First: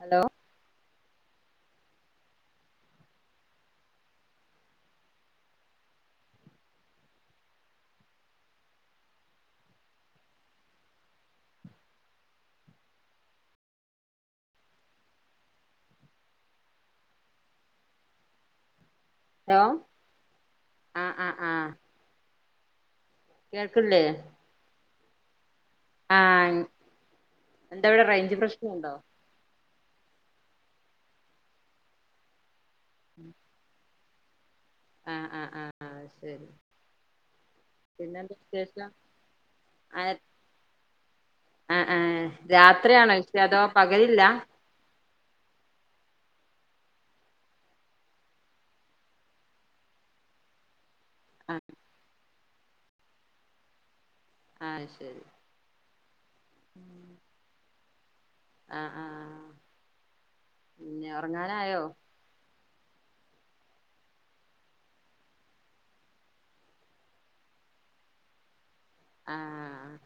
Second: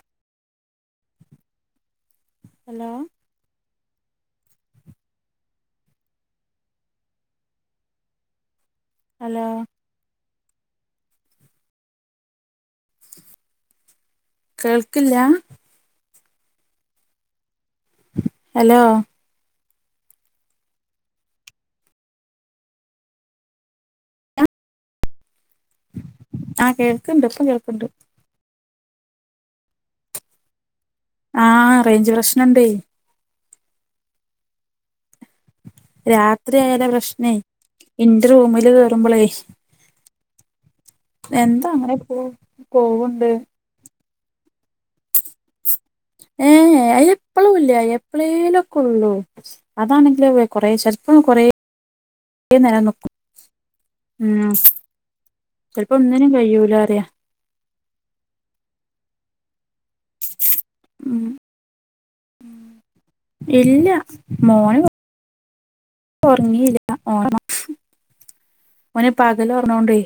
Hello? Hello? Hello? കേൾക്കില്ല? Hello? Hello ആഹ് ആഹ് ആഹ്. കേൾക്ക്ല്ലേ? ആഹ് ഇൻ ആ കേൾക്ക്ണ്ട് ഇപ്പം കേൾക്ക്ണ്ട് എന്താവടെ റേഞ്ച് പ്രശ്നണ്ടോ? ആഹ് റേഞ്ച് പ്രശ്നം ഇണ്ടേ. ഉം ആഹ് ആഹ് ആഹ് ശരി രാത്രി ആയാല പ്രശ്നേ? ഇന്റെ പിന്നെന്താ റൂമില് വിശേഷം കേറുമ്പളെ ആഹ് എന്താ ആഹ് അങ്ങനെ ഇപ്പോ ആഹ് രാത്രിയാണോ പോവ്ണ്ട്. വിഷയം അതോ പകലില്ല? ഏഹ് ഏ എപ്പഴും ഇല്ല എപ്പഴേലൊക്കെ ഉള്ളൂ. അതാണെങ്കിലേ കൊറെ ചേ ഉം കുറെ ആഹ് നേരം നിക്കും. അത് ശരി. ചിലപ്പോ ഒന്നിനും കഴിയൂല അറിയാം. ആഹ് ആഹ് പിന്നെ ഉം ഉറങ്ങാനായോ. ഇല്ല മോൻ. ഉറങ്ങിയില്ല. ഓ ഓൻ പകല് ആഹ് ഉർങ്ങോണ്ടെ.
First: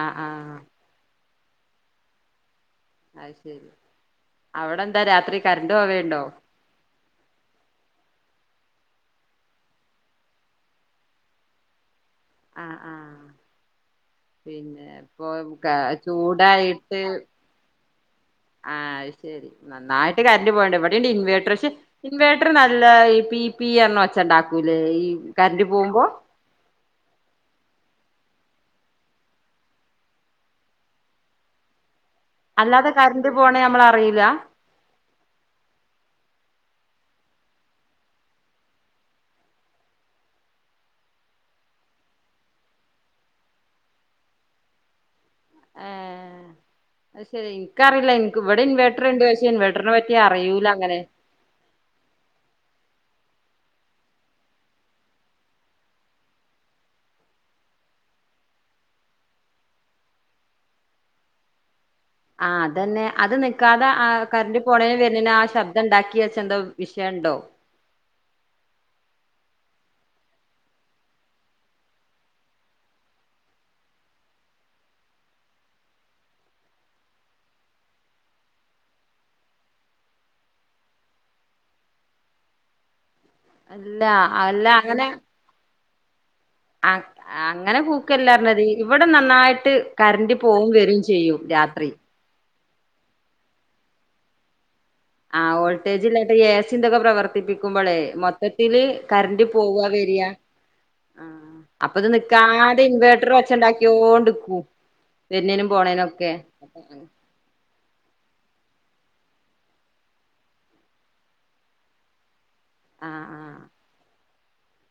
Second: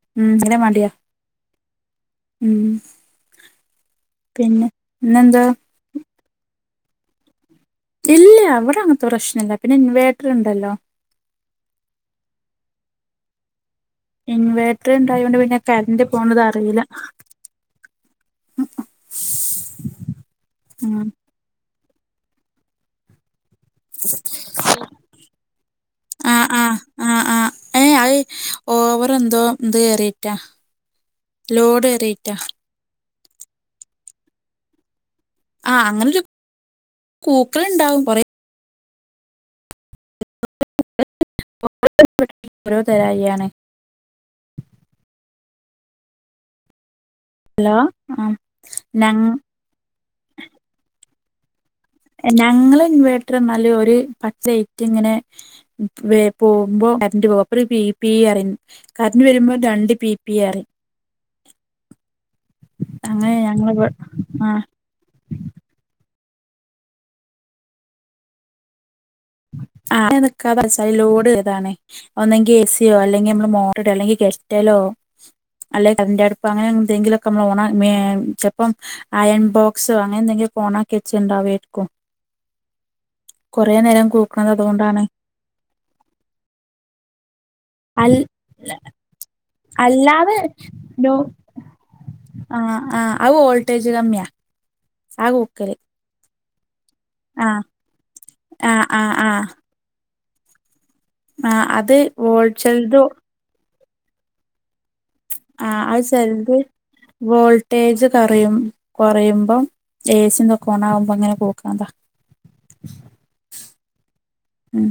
ആഹ് ഉം പിന്നെ ആഹ് മടിയാ ഉം. അത് ശരി പിന്നെ അവിടെ എന്താ രാത്രി ഇന്നെന്താ കറണ്ട് പോവയുണ്ടോ. ഇല്ല ഇവിടെ അങ്ങനത്തെ പ്രശ്നം ഇല്ല. പിന്നെ ഇൻവേർട്ടർ ഉണ്ടല്ലോ. ആഹ് ആഹ്. പിന്നെ ഇൻവേർട്ടർ ഇപ്പൊ ഉണ്ടായോണ്ട് പിന്നെ ക കറന്റ് പോണത് അറിയില്ല. ചൂടായിട്ട്. ആഹ് അത് ശരി നന്നായിട്ട് കറന്റ് പോയണ്ട് എവിടെണ്ട് ഉം ഇൻവേർട്ടർ ഇൻവേർട്ടർ നല്ല ഈ പി പി എന്ന് ഒച്ച ഉണ്ടാക്കൂല്ലേ, ഈ കറന്റ് പോകുമ്പോ. ആഹ് ആഹ് ആഹ് ആ ഏയ് അത് ഓവർ എന്തോ എന്ത് കേറിറ്റാ. ലോഡ് ഏറിറ്റാ. അല്ലാതെ കറന്റ് പോണേ നമ്മള് അറിയില്ല. ആഹ് അങ്ങനൊരു കൂക്കള് ഉണ്ടാവും കുറെ. [unintelligible] ഓരോ തരയാണ് ആഹ് അത് ശരി ഹലോ എനിക്കറിയില്ല. ആഹ് എനിക്ക് ഇവിട ഇൻവെർട്ടർ ഇണ്ട് ഞങ്ങ പക്ഷേ ഇൻവെ വെർട്ടറെ പറ്റി അറിയൂല അങ്ങനെ. ഞങ്ങളെ ഇൻവേട്രന്നാല് ഒര് പച്ച ലെയ്റ്റ് ങ്ങനെ വേ പോമ്പോ കരൻഡ് അപ്പോര് പീപീ അറിം കര്ന്റ് വരുമ്പോൾ രണ്ട്പിപിഅറിം ആഹ് അതന്നെഅത് ന്ക്കാതെ ആ ആഹ് കര്ന്റ്പോണേന് വെര്നേന്ആശബ് ശബ്ദം ണ്ടാക്കി വെച്ച യെന്തോ വിഷയണ്ടോ ആഹ് നിക്കാതച്ച ലോഡ്താണ് ഒന്നെങ്കിഎസിയോ അല്ലെങ്കി മ്മഅളെ മോട്ട്രഅല്ലെങ്കിൽ ഗെറ്റലോ അല്ലെ കര്ന്റെ അട്പ്പ അങ്ങനെ എന്തെങ്കിലൊക്കെമ്മളൊണാ മേ ചെപ്പം അയൺ ബോക്സ് അങ്ങനെ എന്തെങ്കും ഓണ കെച്ച്ണ്ടാവേര്ക്കും അല്ല അല്ല അതുകൊണ്ടാണ് അങ്ങനെ ആ [unintelligible] അങ്ങനെ അൽ കൂക്കല്ലർഞ്ഞത് ഇവിടെ നന്നായിട്ട് അല്ലാതെ ലോ കര്ന്റ്പോവുംവെരുംചെയ്യും രാത്രി ആഹ് ആഹ് അഹ്ഓൾട്ടേജ്കമ്യ ആ വോൾട്ടേജ് ഇല്ലാണ്ടെ എസി ന്തൊക്കെ പ്രവർ ആഹ് പ്രർത്തിപ്പിക്കുമ്പോളെ മൊത്തത്തില് ആഹ് ആഹ് കര്ന്റ് ആഹ് പോവ്വാവെരാ ആ ആഹ് അത് അപ്പത് വോൾ നിക്കാത ചെലത് ഇൻവേട്ട്ര ഒച്ച ണ്ടാക്ക്യോണ്ട്ക്കും വെര്ന്നേനും ആഹ് അത് പോണേനുംഒക്കെ ചെലത് വോൾട്ടേജ് കൊറയും കൊറയുമ്പം എ സിതൊക്കെ ഓണ ആവുമ്പോങ്ങനെ പോക്ണത ആഹ്ആഹ് ഉം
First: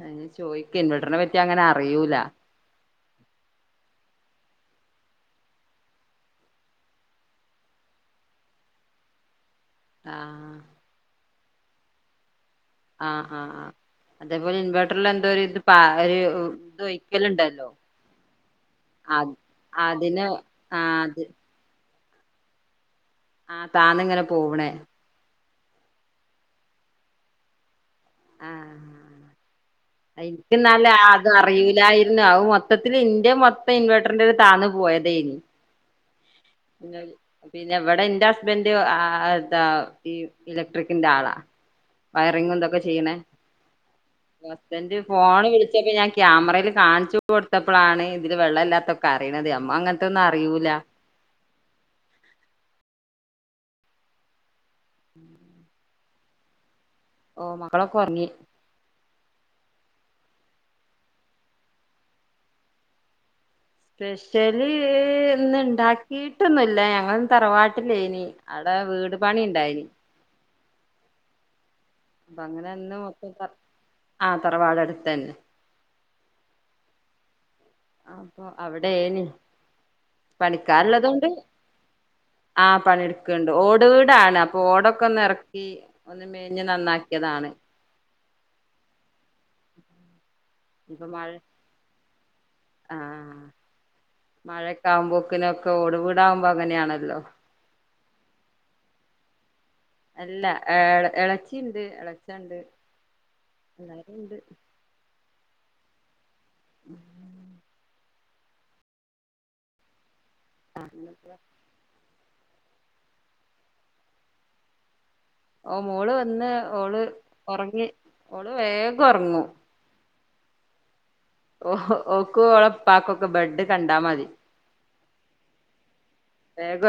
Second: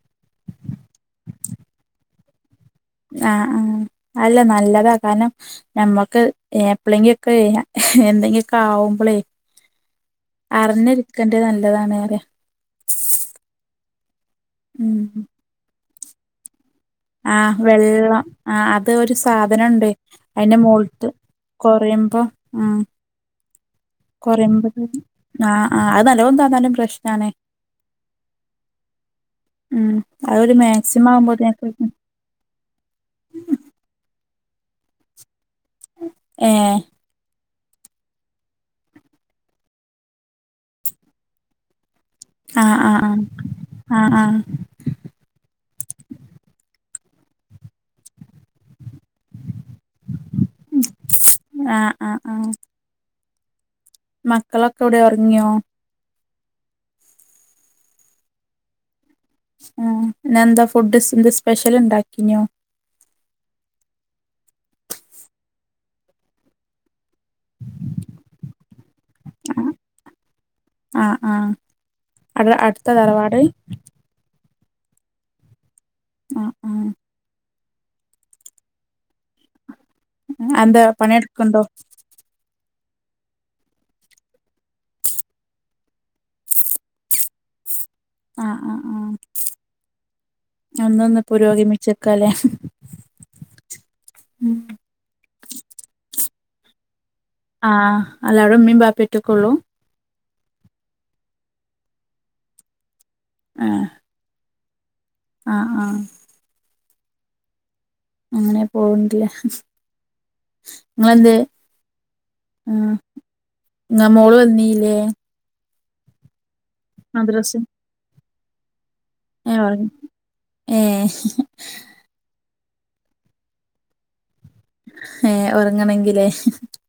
ഞാൻ ചോയ്ക്ക ഇൻവെർട്ടറിനെ പറ്റി അങ്ങനെ അറിയൂല ആഹ്ആഹ് അല്ല നല്ലതാ കാരണം നമ്മൊക്ക് എപ്പ്ളെങ്കി ഒക്കെ എന്തെങ്കി ഒക്കെ ആവുമ്പളേ ആ അറിഞ്ഞിരിക്കേണ്ടത് നല്ലതാണ് അറിയാ ആഹ് ആഹ് ആഹ് അതേപോലെ ഉം ഇൻവേർട്ട്രില്എന്തോ ഇത് പ ഒര് ഇതുവെയ്- ആവെള്ളം ആ അത് ഒരു സാധനണ്ടേയ് അതിന് അയ്ന്റെ ആ മോൾത്ത് അത് കൊറയുമ്പം ഉം ആഹ് താന്ന്ങ്ങ കൊറയുമ്പം ആഹ് ആഹ്അത് നല്ലോണം താഴ്ന്നാലും പ്രശ്നാണ് ആഹ് ഉം അതൊരു എനിക്ക്നാല് മാക്സിമം അത് ആവുമ്പോത്തിനൊക്കെ അറിയിലായി ന്നാവു മൊത്തത്തില്ഇന്റെമൊത്തം ഇൻവേട്ടറിന്റെ ഇരു താന്ന് പോയതേയ്നി- ഏഹ് പിന്നെവടെ ഇന്റെ ഹസ്ബൻഡ് ആതാ ഈ ഇലക്ട്രിക്കിന്റെ ആളാ വയറിങ്ങും ആഹ് ഇതൊക്കെ ആഹ് ചെയ്യണേ ആഹ് ആഹ് ആഹ് ഹസ്ബൻഡ് ഫോണി വിളിച്ചപ്പഞാൻ ക്യാമറല്കാണിച്ച്കൊടുത്തപ്പളാണ് ഇതില് വെള്ളല്ലാത്തൊക്കെ അറിണത് അമ്മ അങ്ങന തെന്ന്അറിയൂല ആഹ് ആഹ്ആഹ് മക്കളൊക്കെ എവിടെ ഒറങ്യോ ഓ മക്കളൊക്കെഒറങ്ങി ആഹ് ഇന്നെന്താഫുഡ് സ് സ്പെഷ്യൽ ഉണ്ടാക്കിനോ സ്പെഷ്യല് ഇന്ന്ണ്ടാക്കിയിട്ടൊന്ന്ല്ല ഞങ്ങൾ തറവാട്ടില്ലേയ്നിഅവ്ടെ വീട് പണി ണ്ടായ്നി ആഹ് ആഹ് അട് ‌അട്ത്താ തറവാട് ആഹ് തറവാടടുത്തന്നെ ആഹ് ആഹ് അപ്പൊ അവിടേനി എന്താ പണിക്കാര് ഉള്ളതോണ്ട് പണിയെടുക്കണ്ടോ ആ പണിട്ക്ക്‌ണ്ട് ഓട് വീടാണ് അപ്പൊ ഓടൊക്കെന്നെറക്കി ഒന്ന് മേഞ്ഞ് നന്നാക്ക്യതാണ് ആഹ് ആഹ് ആഹ് എന്നാഒന്ന് പുരോഗമിച്ചേക്കാല്ലേ ആഹ് മഴൊക്കെ ആവുമ്പോക്കിനൊക്കെ ഓട് വിടാവുമ്പോങ്ങനെയാണല്ലോ ആഹ് അല്ല അടെ ഉമ്മീൻ ബാപ്പറ്റൊക്കെ ഉള്ളൂ അല്ല ഇളച്ചിയുണ്ട് ഇളച്ചുണ്ട് എല്ലാരും ഉണ്ട് ആഹ് ആഹ് ഉ അങ്ങനെ പോവത്തില്ല നിങ്ങളെന്ത് ആഹ് ന്നാ മോള് വന്നീല്ലേ ഓ മോള് വന്ന് ഓള് ഒറങ്ങി ഓള് വേഗ ഏഹ് ഓഹ് ഓക്കും ഓളെ ഉപ്പക്കൊക്കെ ബെഡ് കണ്ടാൽ മതി- ഏഹ് ഒറങ്ങണെങ്കിലേ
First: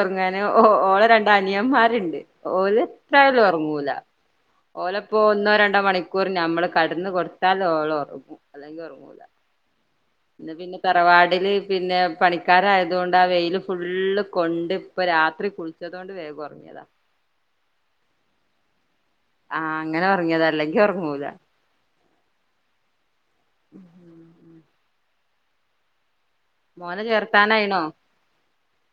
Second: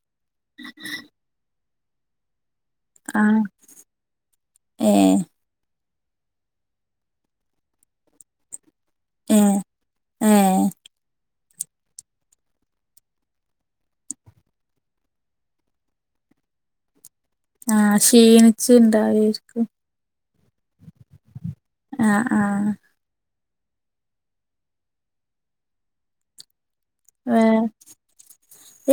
ഒറങ്ങാന് ഓ ഓളെ രണ്ടനിയന്മാരുണ്ട് ഓല് ആ എത്രാലും ഒറങ്ങൂല ഏ ഓലപ്പോ ഒന്നോ രണ്ടോ മണി- ക്കൂറി നമ്മള് കെടന്ന് കൊടുത്താല് ഓള് ഒറങ്ങും അല്ലെങ്കിൽ ഉറങ്ങൂല ഏഹ് പിന്നെ പിന്നെ തറവാടില് പിന്നെ പണിക്കാരായതുകൊണ്ട് ആ വെയില് ഫുള്ള് കൊണ്ട് ഇപ്പ രാത്രി കുളിച്ചത് കൊണ്ട് വേഗം ഒറങ്ങിയതാ ആഹ് ക്ഷീണിച്ചിണ്ടാവെ- ആഹ് അങ്ങനെ ഒറങ്ങിയതാ അല്ലെങ്കി ഒറങ്ങൂല ആഹ് ആഹ് മോനെ ഏഹ് ചേർത്താനായിണോ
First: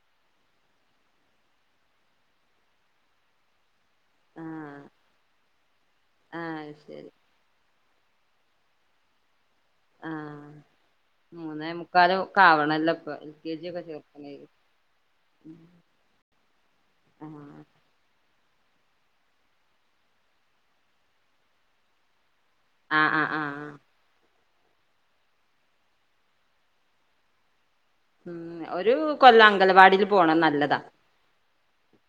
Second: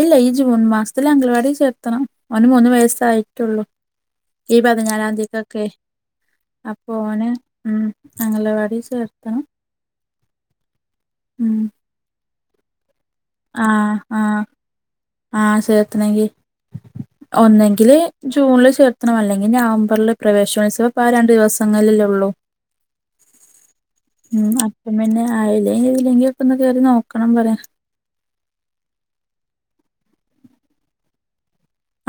ഇല്ല ഈ ജൂൺ മാസ്ത്ത്ല് അഗലവാടി ചേർത്തണം ഓന് മൂന്ന് വയസ്സായിറ്റൊള്ളു ഈ ആഹ് പതിനാലാംന്തിക്കെക്കെ ആഹ് ശരി അപ്പോന് ളം അംഗലവാടീ ചേർത്തണം ആഹ് ഉം മൂന്നേ മുക്കാലൊ ക്കാവണല്ലാെ പ്പത് ആഹ് ആഹ് ആഹ് ചേർത്തണെങ്കി ആഹ് ഒന്നെങ്കില് ജൂൺല് ചേർത്തണം അല്ലെങ്കി ഞവംബർല് പ്രവേശനോത്സവപ്പാ രണ്ട് ദിവസങ്ങൾലല്ലെ ഒള്ളൂ ആഹ് ആഹ് ആഹ് ആഹ് ഉം അപ്പം പിന്നെ ആയീലേ ഇതിലെങ്കി ഒക്കൊന്ന് കേറി നോക്കണം പറ്യാ ഉം ഒരു കൊല്ലം അംഗലവാടീല് പോണെ നല്ലതാ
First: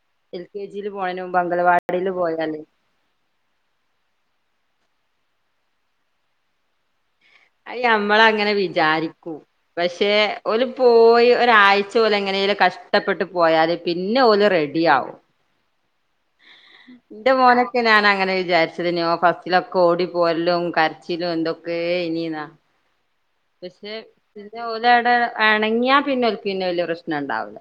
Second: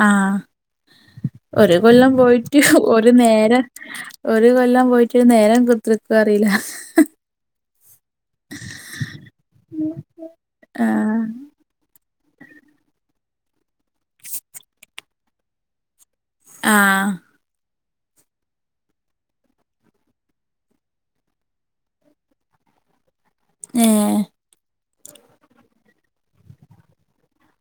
ആഹ് എൽ കെ ജീല് പോയേനുമ്പ് അഗലവാടീല് പോയാലേ ഒര് നേരം ഒരു കൊല്ലം പോയിട്ട് ഒര് നേരം കുത്ത്ർക്കാേ അറീലാ അയ് ഞമ്മളങ്ങെനെ വിചാരിക്കും പക്ഷേ ഓല് ആഹ് പോയി ഒരായ് ച്ച ഓലെങ്ങെനേലും കഷ്ട്ടപ്പെട്ട് പോയാല് പിന്നോല് റെഡി ആവും ആഹ് ഉം ന്റെ മോനൊക്കെ ഞാനങ്ങെനെ വിചാര്ച്ചെത് ഞ്ഞോൻ ഫസ്റ്റ്ലൊക്കെ ഓടി പോരെലും കര്ച്ചിലും എന്തൊക്കേനീന്നാ ഏ പക്ഷെ പിന്നെ ഓലെവ്ടെ എണെങ്ങ്യാ പിന്നൊല്ക്ക് പിന്നെ വെല്യ പ്രശ്നണ്ടാവുല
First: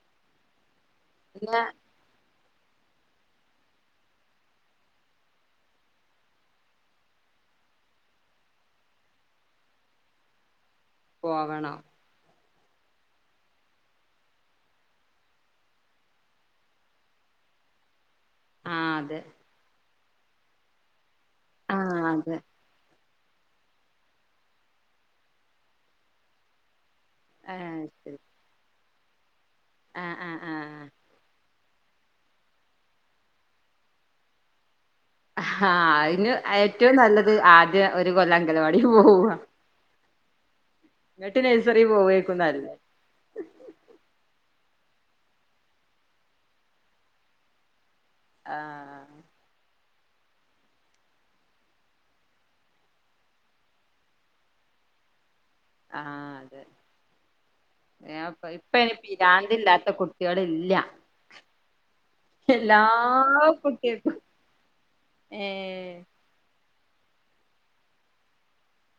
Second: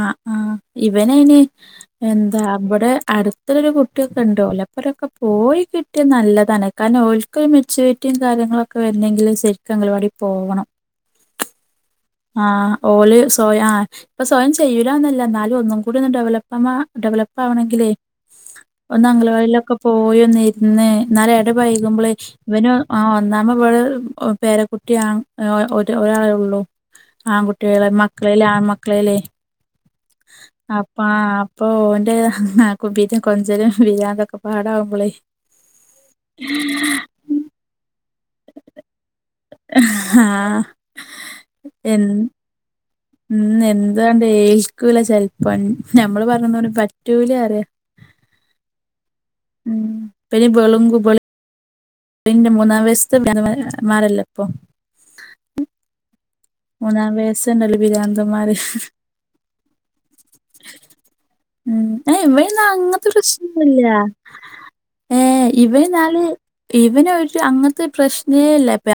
അഹ് ആഹ് ഇവനയ്ന് പിന്നെ എന്താ ബ്ടെ അട്ത്തൊരു കുട്ട്യൊക്കെണ്ട് ഓലാെപ്പരൊക്കെ പോയ് കിട്ട്യാ നല്ലതാണ് കാര്ണം ഓൽക്കൊര് മെച്ചൂരിറ്റിം കാര്യങ്ങളൊക്കെ വെര്നെങ്കില് സെര്ക്ക് അഗൽവാടി പോണം പോവണം ആഹ് ഓല് സാെയം ആഹ് പ്പം സ്വയം ചെയ്യൂലാന്നല്ല ന്നാലും ഒന്നും കൂട്യൊന്ന് ഡെവലപ്പമാ ഡെവലപ്പാവണെങ്കിലേ ആഹ് ഒന്ന് അതെ അഗലവാടീലൊക്കെ പോയി ഒന്നിര്ന്ന് ന്നാലെ ആഹ് എടപയ്ക്മ്പ്ളേ അതെ ഇവനൊ ആഹ് ഒന്നാമെ വെള് ഒ പേരക്കുട്ട്യാം ഏഹ് ഒര് ഒരാളെ ഒള്ളൂ ആഹ് ആങ്കുട്ട്യേള് ശരി മക്ക്ളേല് ആൺമക്ക്ളേലേ ആഹ് ആഹ് ആഹ് അപ്പം ആഹ് പ്പൊ ഓന്റെ ഏഹ് കുപ്പീത്തിം കൊഞ്ചലും പിരാന്തും ഒക്കെ പാടാവ്മ്പ്ളേ ആഹ് അയ്ന് ഏറ്റവും നല്ലത് ആദ്യം ഒര് കൊല്ലങ്കലവാടീ പോവാ ആഹ് ന്നെട്ട് നെഴ്സെറീ എ പോവേക്കും നല്ലേ ഉം എന്തു ആണ്ട് ഏൽക്കൂല ചെൽപ്പം ഞമ്മള് പർഞ്ഞാെന്നും ഓന് പറ്റൂലറ്യാ ആഹ് ഉം പ്പെയ്ന് ബെളുംങ്കു ബെള് ന്റെ മൂന്നാം വയ്സ്ത്തെ [unintelligible] മാരെല്ലെപ്പം ആഹ് അതെ മൂന്നാം വയസ്സുണ്ടല്ലോ ഏഹ് ഇപ്പ പിരാന്തന്മാര് ഇപ്പയ്ന് പിരാന്തില്ലാത്ത കുട്ട്യേള് ഇല്ലാ ഉം ഏഹ് ഇവയ്ന്നാ അങ്ങെൻത്തെ പ്രശ്നൊന്നുല്ലാ കുട്ടികൾക്കും ഏഹ് ഇവൻന്നാല് ഇവന് ഒര് അങ്ങൻത്താെര് പ്രശ്നേല്ല പെ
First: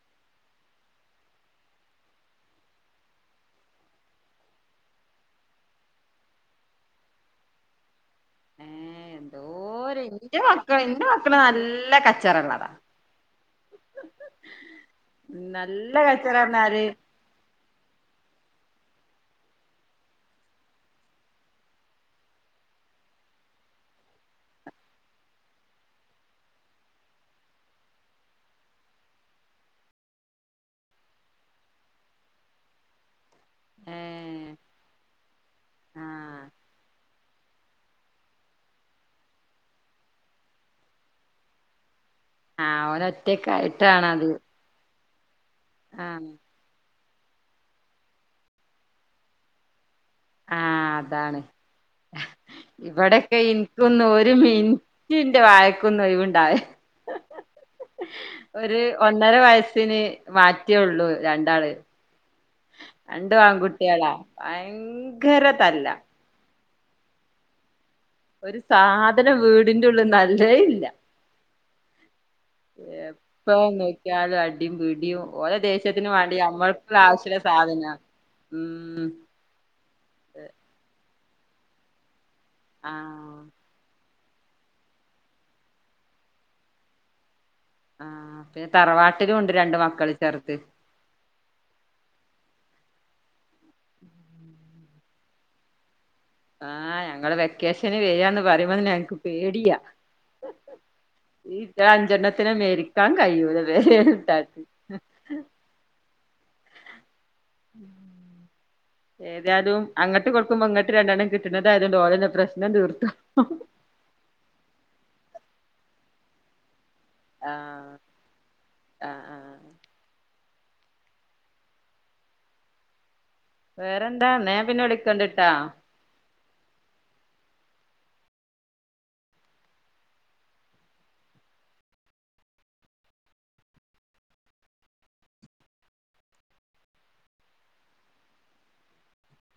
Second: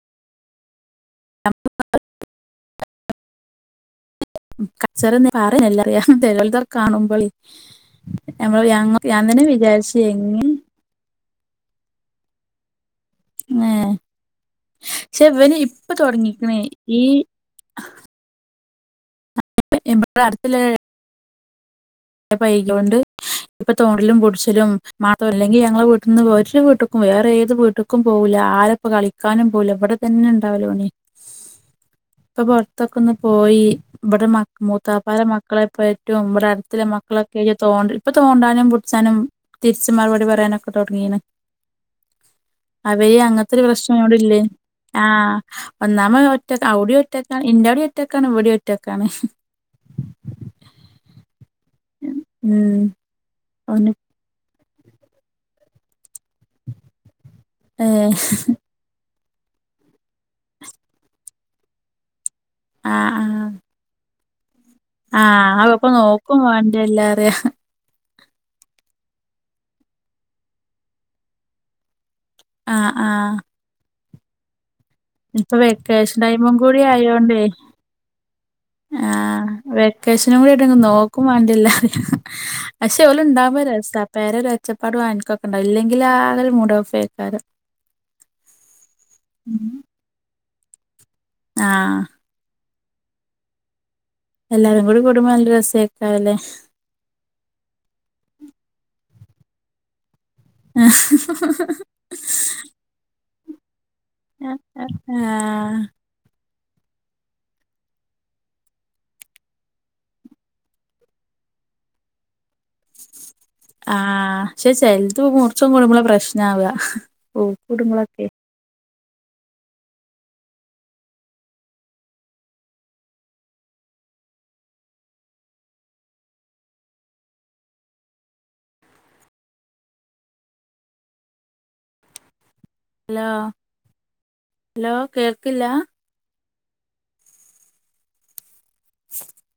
കച്ചെറൊന്നും [unintelligible] റ്യാ ചെലോര്താണ്ട് കാണുമ്പളേ ഞമ്മള് ഞങ്ങക്ക് ഞാൻ തന്നെ വിചാര്ച്ച് എങ്ങെനെ ക്കെ ഇന്റെ മക്കള് നല്ലെ കച്ചെറകളാടാ ഏഹ് ക്ഷെ ഇവന് ഇപ്പ നല്ല തൊട്ങ്ങീക്ക്ണേ കച്ചറർഞ്ഞാല് ഈ [unintelligible] പൈലോണ്ട് ഇപ്പൊ തോണ്ടലും പുടിച്ചലും മാത്രം അല്ലെങ്കിൽ ഞങ്ങളെ വീട്ടിൽ നിന്ന് ഒരു വീട്ടക്കും വേറെ ഏത് വീട്ടക്കും പോവുല്ല ആരെ ഇപ്പോ കളിക്കാനും പോകുല ഇവടെ തന്നെ ഉണ്ടാവലോന് ഇപ്പൊ പൊറ ത്തൊക്ക ഒന്ന് പോയി ഇവിടെ മ ഏഹ് മൂത്താപ്പാലെ മക്കളെപ്പോറ്റും ആഹ് ഇവിടെടു മക്കളൊക്കെ തോ ഇപ്പൊ തോണ്ടാനും പുടിച്ചാനും തിരിച്ച് മറുപടി പറയാനൊക്കെ തൊടങ്ങിന്ന്. ആഹ് അവര് അങ്ങനത്തെ ഒരു ഓനൊറ്റക്കായിട്ടാണത് പ്രശ്നോടല്ലേന്നു. ആഹ് ഒന്നാമത് ആഹ് ഒറ്റക്ക അവിടെയും ഒറ്റക്കാണ് ഇന്റെ അവിടെയും ഒറ്റക്കാണ് ഇവിടെ ഒറ്റക്കാണ്. ആഹ് അതാണ് ഉം ഇവിടെക്കെ ഓന് ഇനിക്കൊന്ന് ഒരു മീൻ റ്റ്ന്റെ വായക്കൊന്നും ഒയ്ണ്ടാവൂല ഏഹ് ഒര് ഒന്നര വയസ്സിന് മാറ്റിയള്ളു രണ്ടാള് ആഹ് രണ്ടും ആൺകുട്ടികളാ ഭയങ്കര തല്ല ക്കും വേണ്ടർലറയാ ഒരു സാധനം വീടിന്റെ ഉള്ളിൽ നല്ലയില്ല. ആഹ് ആഹ് എപ്പ നോ നോക്കിയാലും അടിയും പിടിയും ഇപ്പൊ ഓലെ ദേഷ്യത്തിന് വെക്കേഷൻ വേണ്ടി ടൈമും കൂടി നമ്മൾക്കുള്ള ആവശ്യല്ല ആയോണ്ടേ സാധന ഉം ആഹ് വെക്കേഷനും കൂടിയായിട്ടെങ്കും നോക്കും വേണ്ടില്ല. പക്ഷേ ഓല് ആഹ് ഉണ്ടാവുമ്പോ രസാ പെര ഒരു ഒച്ചപ്പാടും അനക്കൊക്കെണ്ടാവും ഇല്ലെങ്കിലാകെരു മൂടോഫേക്കാരം. ആഹ് പിന്നെ തറവാട്ടിലും ഉണ്ട് രണ്ട് മക്കള് ചെർത്. ആഹ് [inaudible] എല്ലാരും കൂടി കൂടുമ്പോ നല്ല രസേക്കാല്ലേ ആഹ് ഞങ്ങള് വെക്കേഷന് വരിയാന്ന് പറയുമ്പോ തന്നെ ഞങ്ങക്ക് പേടിയാ. ഈ അഞ്ചെണ്ണത്തിനെ മെരിക്കാൻ കഴൂലലേ അഹ് അഹ് ആഹ് ഏതായാലും അങ്ങോട്ട് കൊടുക്കുമ്പോ ഇങ്ങട്ട് രണ്ടെണ്ണം കിട്ടണതായോണ്ട് ഓലന്നെ പ്രശ്നം തീർത്തോ ആഹ് പക്ഷെ ചെൽത് മൂർച്ച കൂടുമ്പളാ പ്രശ്നാവ. ഊക്ക് ആഹ് കൂടുമ്പളൊക്കെ ആഹ് ആഹ് വേറെന്താ ന്നാ ഞാൻ പിന്നെ വിളിക്കണ്ട് ട്ടാ ഹലോ ഹലോ കേൾക്കില്ല. [unintelligible]